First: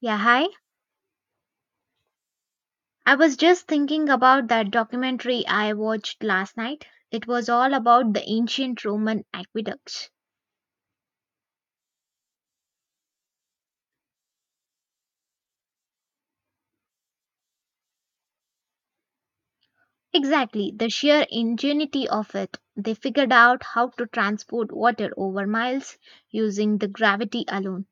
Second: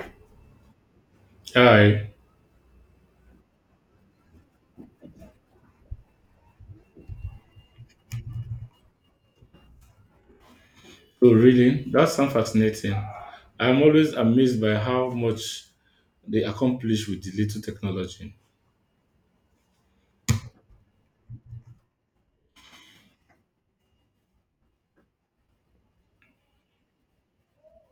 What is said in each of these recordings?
Yeah, hi. Hi. I was just thinking about that documentary I watched last night. It was all about the ancient Roman aqueducts. Oh, really? That sounds fascinating. I'm always amazed by how much they accomplish with the little technology. Exactly, the sheer ingenuity of it. They figured out how to transport water over miles using the gravity alone.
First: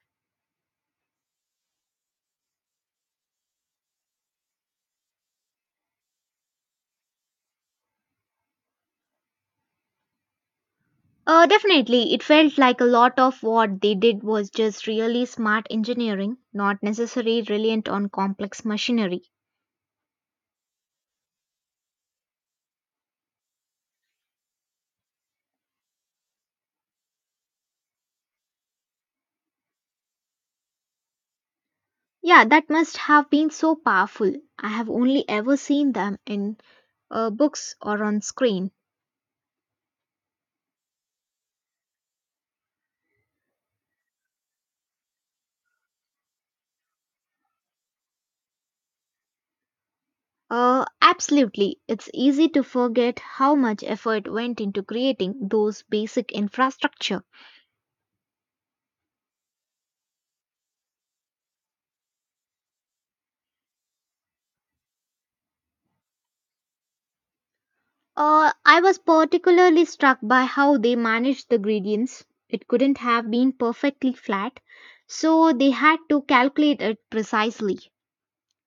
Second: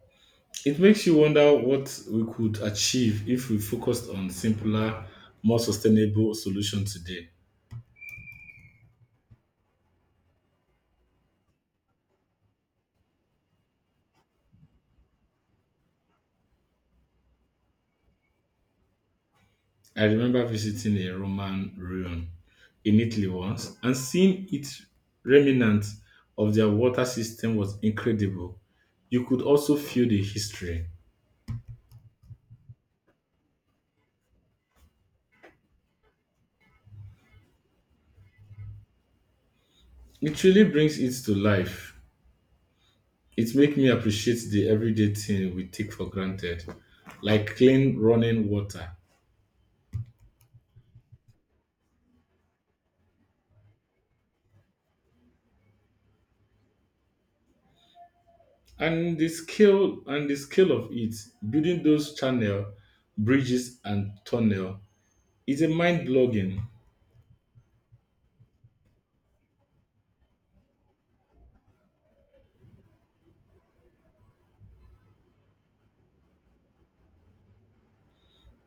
It makes you wonder what we could achieve if we focused on simpler, more sustainable solutions today. Definitely, it felt like a lot of what they did was just really smart engineering, not necessarily reliant on complex machinery. I remember visiting a Roman ruin in Italy once and seeing its remnant of their water system was incredible. You could also feel the history. Yeah, that must have been so powerful. I have only ever seen them in books or on screen. It really brings it to life. It makes me appreciate the everyday thing we take for granted, like clean running water. Absolutely. It's easy to forget how much effort went into creating those basic infrastructure. And the scale of it, building those channel, bridges and tunnel is a mind blogging. I was particularly struck by how they managed the gradients. It couldn't have been perfectly flat, so they had to calculate it precisely.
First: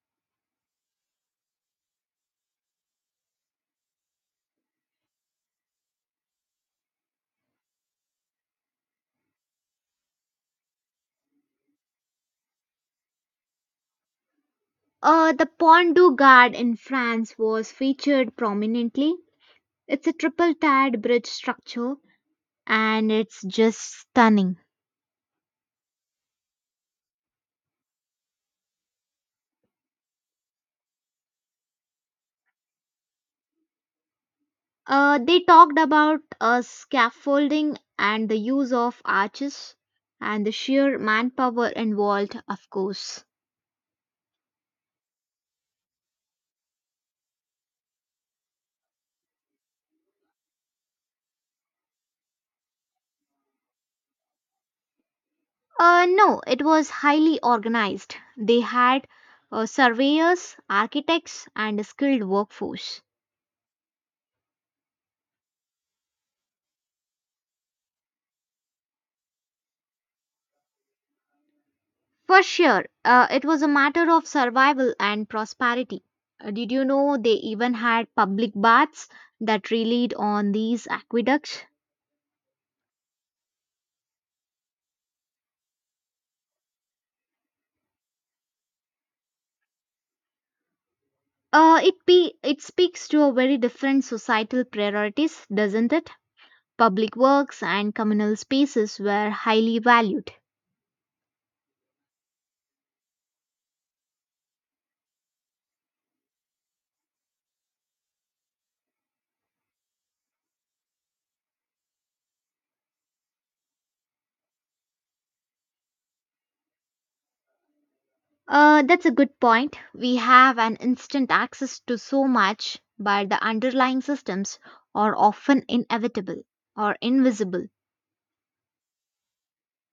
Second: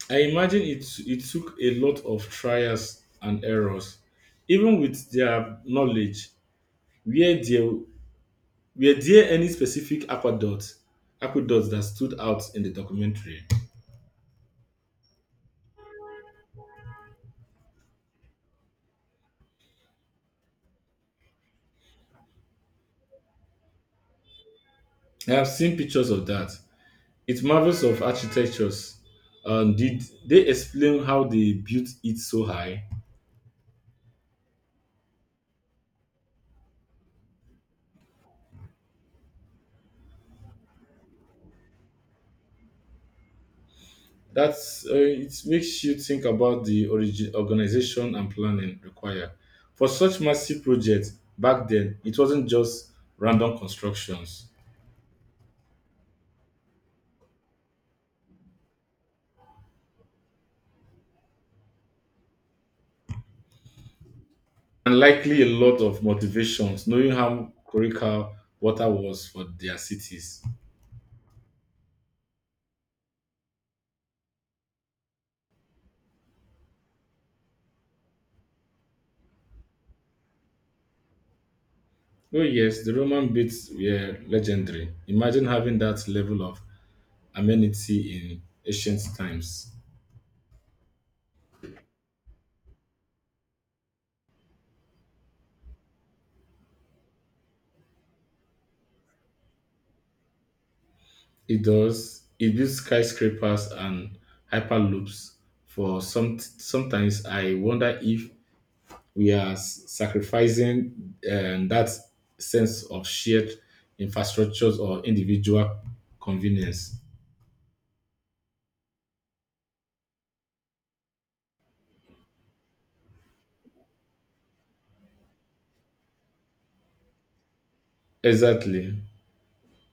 I imagine it took a lot of trials and errors. Even with their knowledge, were there were there any specific aqueducts that stood out in the documentary? The Pont du Gard in France was featured prominently. It's a triple tiered bridge structure, and it's just stunning. I have seen pictures of that. It marvels of architectures. Did they explain how they built it so high? They talked about scaffolding and the use of arches and the sheer manpower involved, of course. That's it makes you think about the origin, organization and planning required for such massive projects back then. It wasn't just random constructions, No, it was highly organized. They had surveyors, architects, and a skilled workforce. and likely a lot of motivations, knowing how critical water was for their cities. For sure, it was a matter of survival and prosperity. Did you know they even had public baths that relied on these aqueducts? Oh yes, the Roman baths were legendary. Imagine having that level of amenity in ancient times. It speaks to a very different societal priorities, doesn't it? Public works and communal spaces were highly valued. It does. It builds skyscrapers and hyperloops. For some, sometimes I wonder if we are sacrificing that sense of shared infrastructures or individual convenience. That's a good point. We have an instant access to so much, but the underlying systems are often inevitable or invisible. Exactly.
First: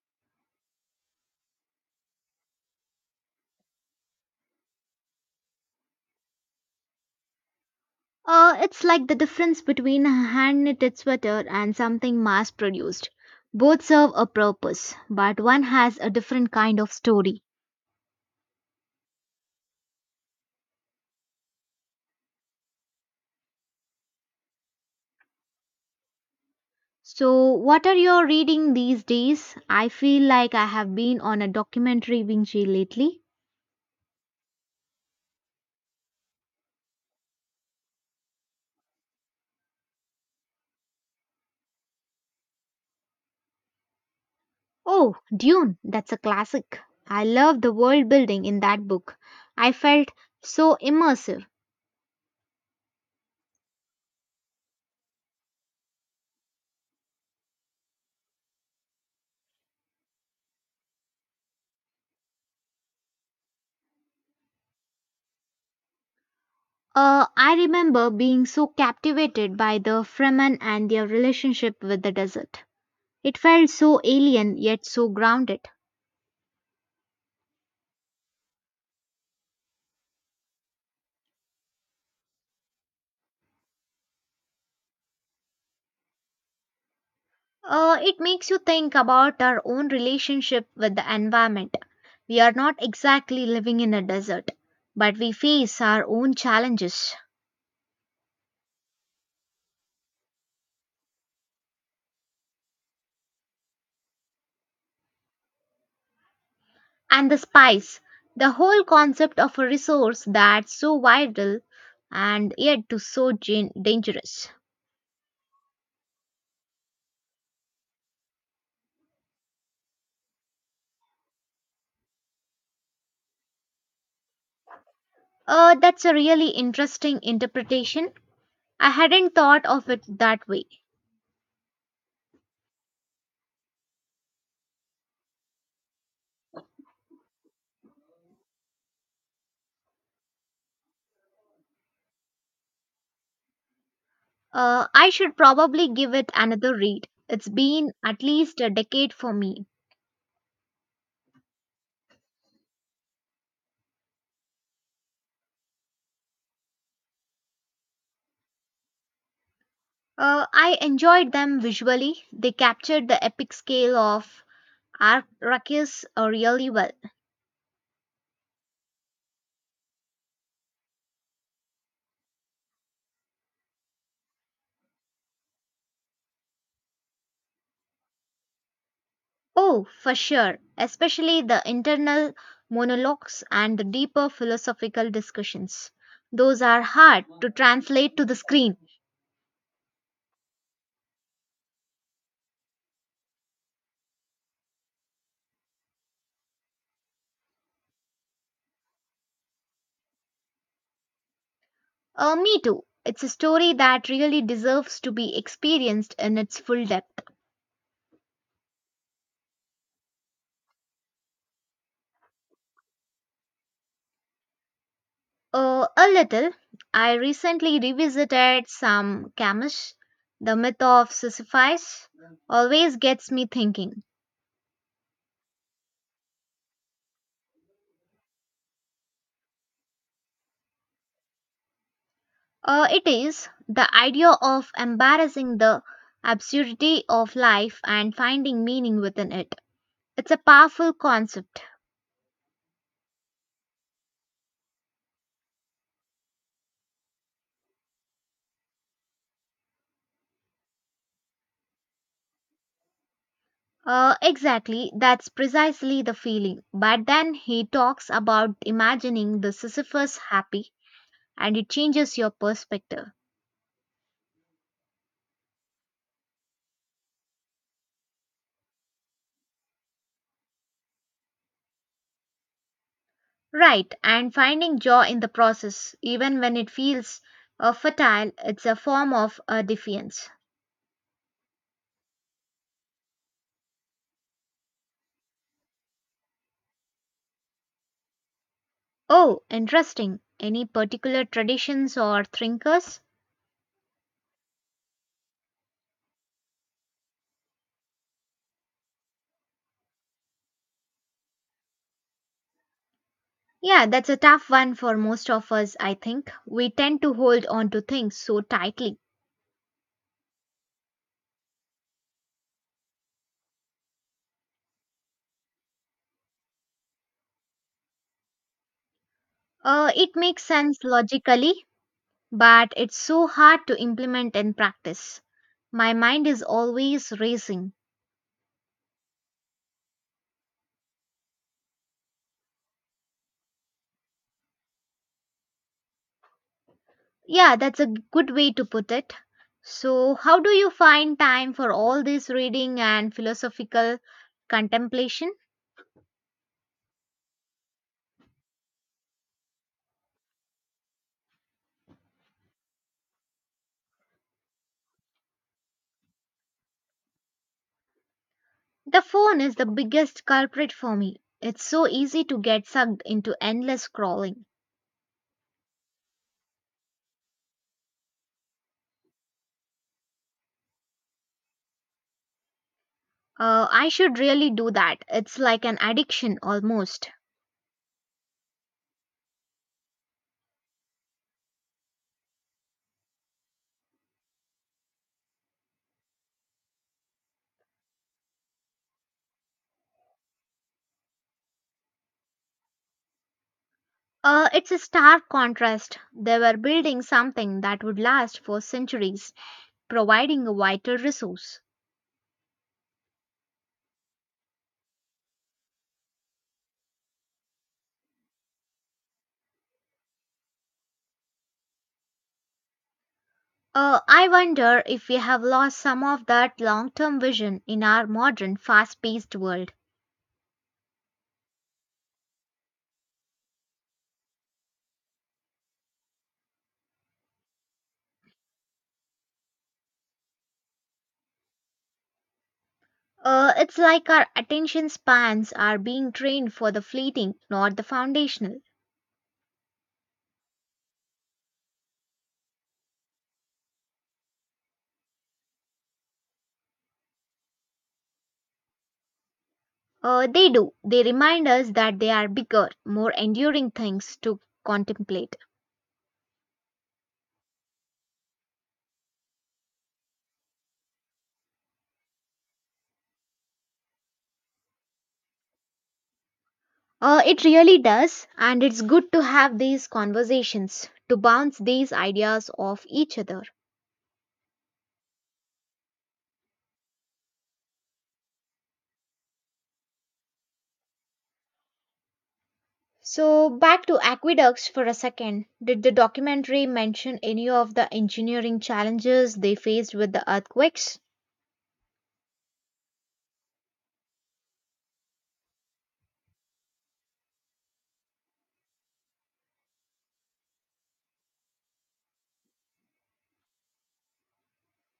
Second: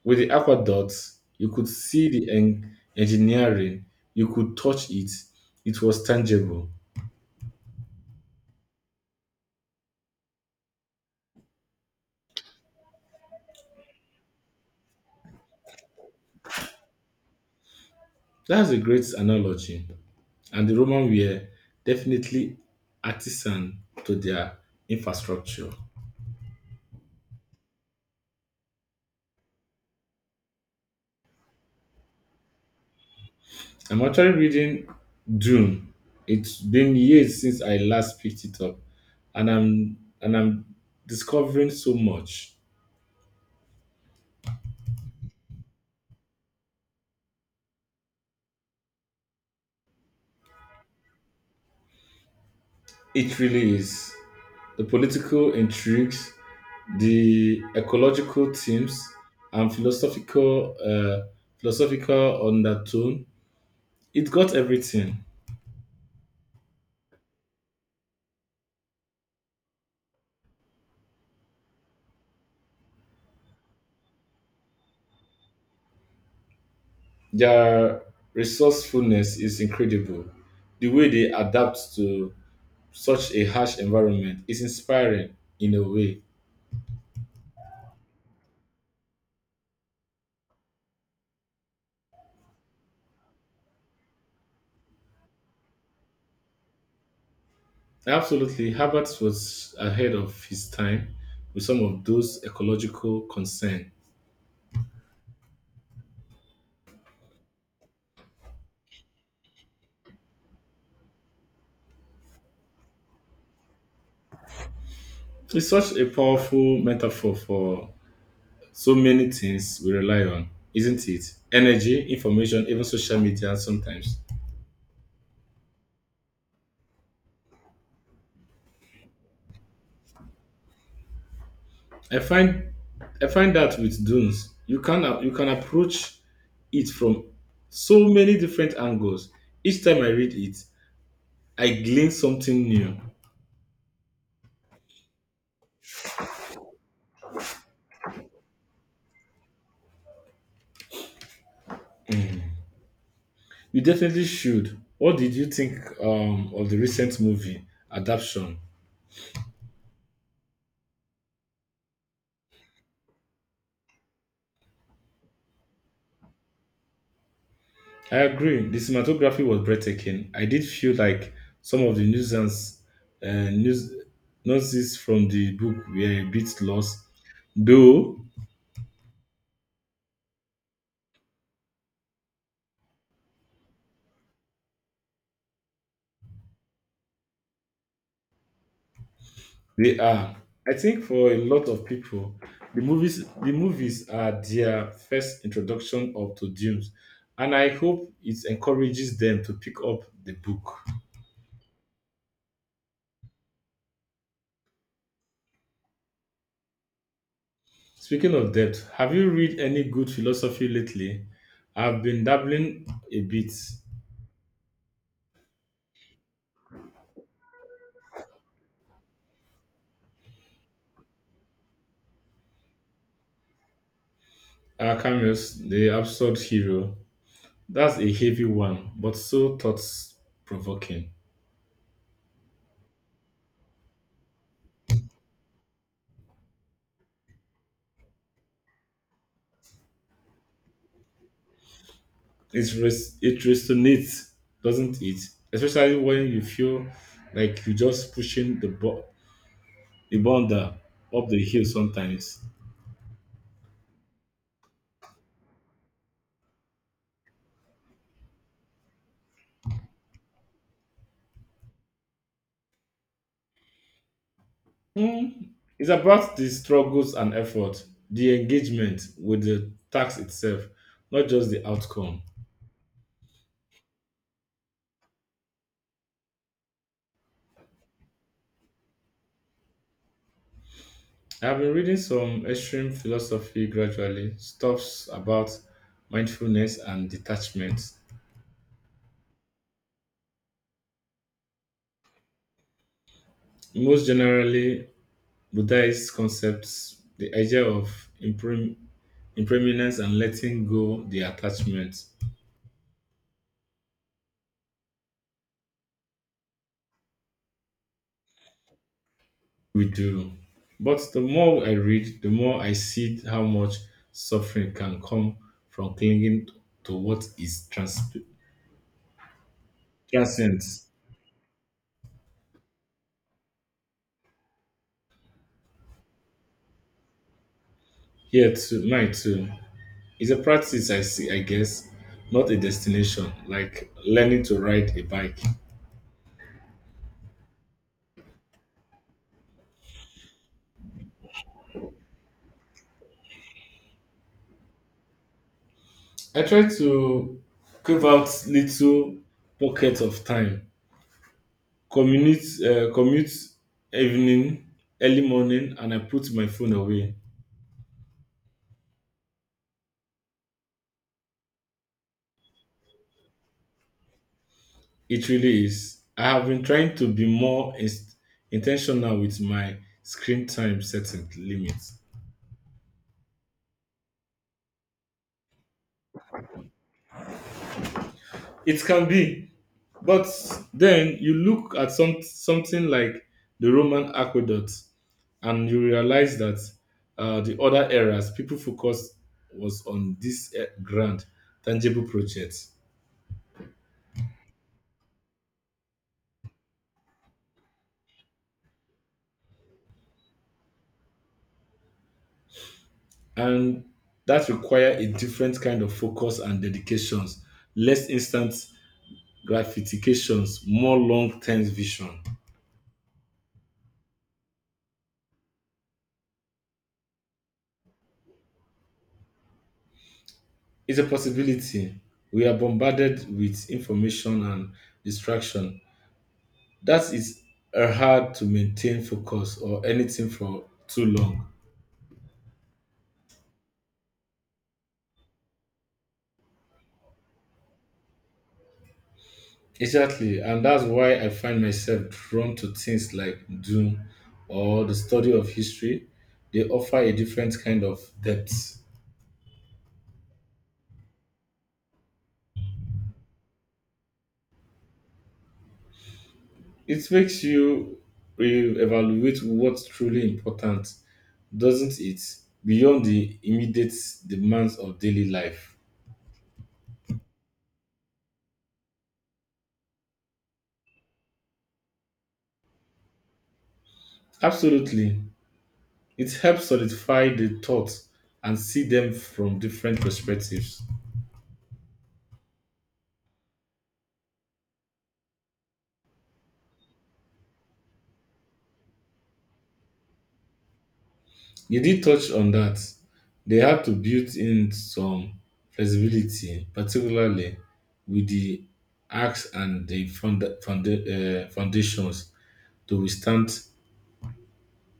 With the aqueducts, you could see the engineering. You could touch it. It was tangible. It's like the difference between a hand knitted sweater and something mass produced. Both serve a purpose, but one has a different kind of story. That's a great analogy. And the Roman were definitely artisan to their infrastructure. So, what are you reading these days? I feel like I have been on a documentary binge lately. I'm actually reading Dune. It's been years since I last picked it up, and I'm discovering so much. Oh, Dune, that's a classic. I love the world building in that book. I felt so immersive. It really is the political intrigues, the ecological themes, and philosophical undertone. It got everything. I remember being so captivated by the Fremen and their relationship with the desert. It felt so alien yet so grounded. Their resourcefulness is incredible. The way they adapt to such a harsh environment is inspiring in a way. It makes you think about our own relationship with the environment. We are not exactly living in a desert, but we face our own challenges. Absolutely, Herbert was ahead of his time with some of those ecological concerns. And the spice, the whole concept of a resource that's so vital and yet to dangerous. It's such a powerful metaphor for so many things we rely on, isn't it? Energy, information, even social media sometimes. That's a really interesting interpretation. I hadn't thought of it that way. I find I find that with dunes, you can approach it from so many different angles. Each time I read it, I glean something new. I should probably give it another read. It's been at least a decade for me. You definitely should. What did you think of the recent movie adaptation? I enjoyed them visually. They captured the epic scale of Arrakis really well. I agree. The cinematography was breathtaking. I did feel like some of the uh, news, nuances from the book were a bit lost, though. Oh, for sure, especially the internal monologues and the deeper philosophical discussions. Those are hard to translate to the screen. They are. I think for a lot of people, the movies are their first introduction of to Dunes, and I hope it encourages them to pick up the book. Me too. It's a story that really deserves to be experienced in its full depth. Speaking of depth, have you read any good philosophy lately? I've been dabbling a bit. A little. I recently revisited some Camish. The myth of Sisyphus always gets me thinking. Camus, the absurd hero. That's a heavy one, but so thought provoking. It is the idea of embarrassing the absurdity of life and finding meaning within it. It's a powerful concept. It resonates, doesn't it? Especially when you feel like you're just pushing the boulder up the hill sometimes. Exactly, that's precisely the feeling. But then he talks about imagining the Sisyphus happy, and it changes your perspective. Hmm, It's about the struggles and effort, the engagement with the task itself, not just the outcome. Right, and finding joy in the process, even when it feels fertile, it's a form of defiance. I've been reading some extreme philosophy gradually, stuffs about mindfulness and detachment. Oh, interesting. Any particular traditions or thinkers? Most generally, Buddhist concepts, the idea of in preeminence and letting go the attachments Yeah, that's a tough one for most of us, I think. We tend to hold on to things so tightly. we do. But the more I read, the more I see how much suffering can come from clinging to what is It makes transient. sense logically, but it's so hard to implement in practice. My mind is always racing. Mine too. It's a practice I see, I guess, not a destination, like learning to ride a bike. Yeah, that's a good way to put it. So, how do you find time for all this reading and philosophical contemplation? I try to carve out little pockets of time, commute, evening, early morning, and I put my phone away. The phone is the biggest culprit for me. It's so easy to get sucked into endless scrolling. It really is. I have been trying to be more intentional with my screen time setting limits. I should really do that. It's like an addiction almost. It can be, but then you look at something like the Roman aqueduct, and you realize that the other eras people focus was on this grand, tangible projects, It's a stark contrast. They were building something that would last for centuries, providing a vital resource. and that require a different kind of focus and dedications, less instant gratifications, more long term vision. I wonder if we have lost some of that long term vision in our modern fast paced world. It's a possibility. We are bombarded with information and distraction. That is hard to maintain focus or anything for too long. It's like our attention spans are being trained for the fleeting, not the foundational. Exactly, and that's why I find myself drawn to things like Doom or the study of history. They offer a different kind of depth. They do. They remind us that they are bigger, more enduring things to contemplate. It makes you re-evaluate what's truly important, doesn't it? Beyond the immediate demands of daily life. It really does, and it's good to have these conversations, to bounce these ideas off each other. Absolutely. It helps solidify the thoughts and see them from different perspectives. So, back to aqueducts for a second. Did the documentary mention any of the engineering challenges they faced with the earthquakes? You did touch on that. They have to build in some flexibility, particularly with the acts and the foundations to withstand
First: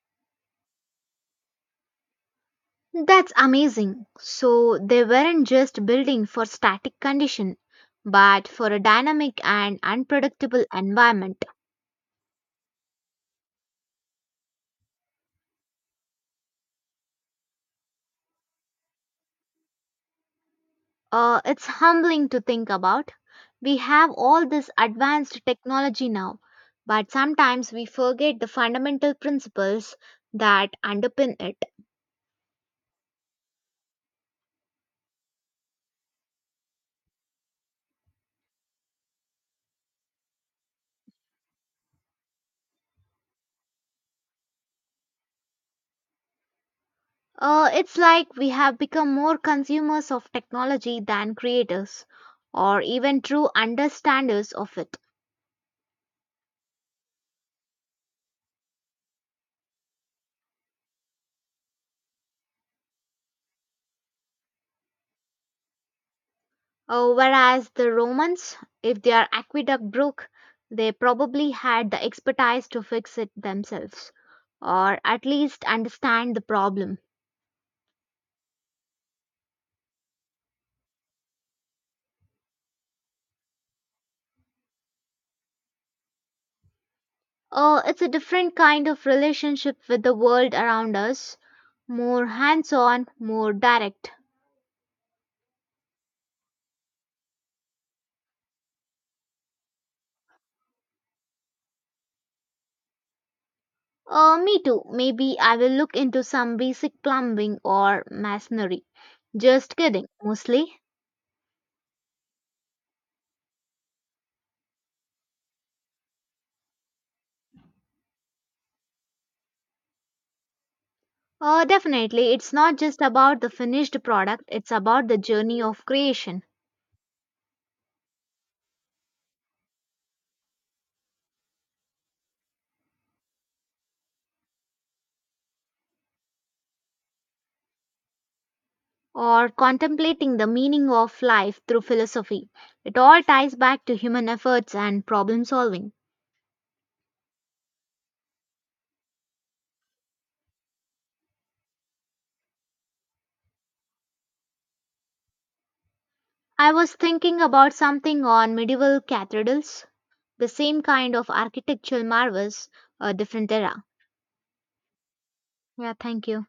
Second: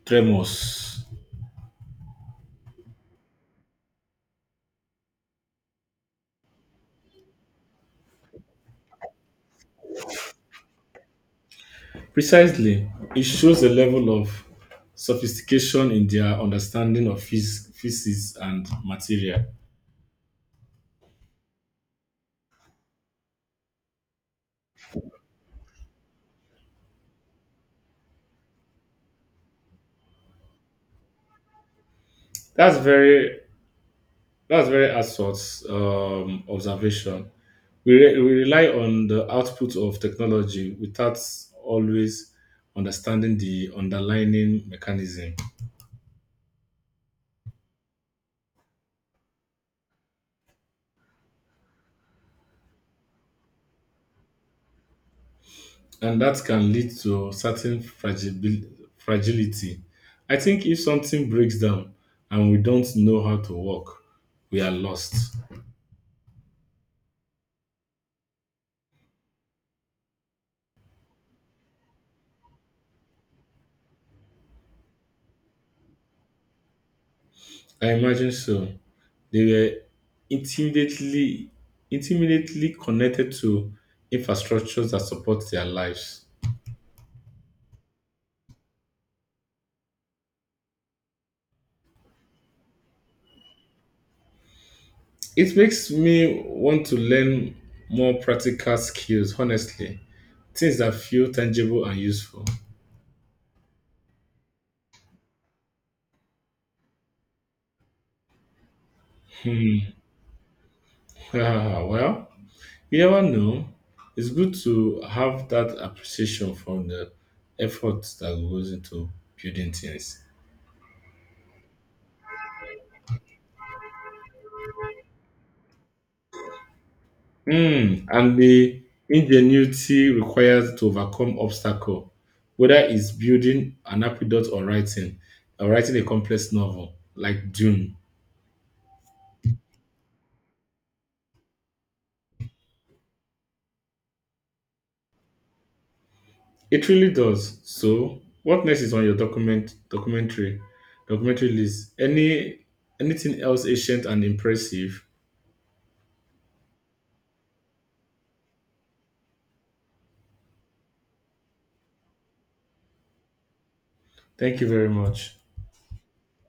tremors. That's amazing. So, they weren't just building for static condition, but for a dynamic and unpredictable environment. Precisely, it shows a level of sophistication in their understanding of physics and material. It's humbling to think about. We have all this advanced technology now, but sometimes we forget the fundamental principles that underpin it. That's very that's very astute observation. We rely on the output of technology without always understanding the underlying mechanism, It's like we have become more consumers of technology than creators or even true understanders of it. and that can lead to certain fragility. I think if something breaks down and we don't know how to work, we are lost. Whereas the Romans, if their aqueduct broke, they probably had the expertise to fix it themselves or at least understand the problem. I imagine so. They were intimately intimately connected to infrastructures that support their lives. It's a different kind of relationship with the world around us, more hands on, more direct. It makes me want to learn more practical skills, honestly. Things that feel tangible and useful. Me too. Maybe I will look into some basic plumbing or masonry. Just Hmm. kidding, mostly. Ah, well, you never know. It's good to have that appreciation from the effort that goes into building things. Definitely, it's not just about the finished product, it's about the journey of creation Mm, and the ingenuity required to overcome obstacle, whether it's building an aqueduct or writing a complex novel like Dune. or contemplating the meaning of life through philosophy. It all ties back to human efforts and problem solving. It really does. So, what next is on your documentary list? Any anything else ancient and impressive? I was thinking about something on medieval cathedrals, the same kind of architectural marvels, a different era. Thank you very much. Yeah, thank you.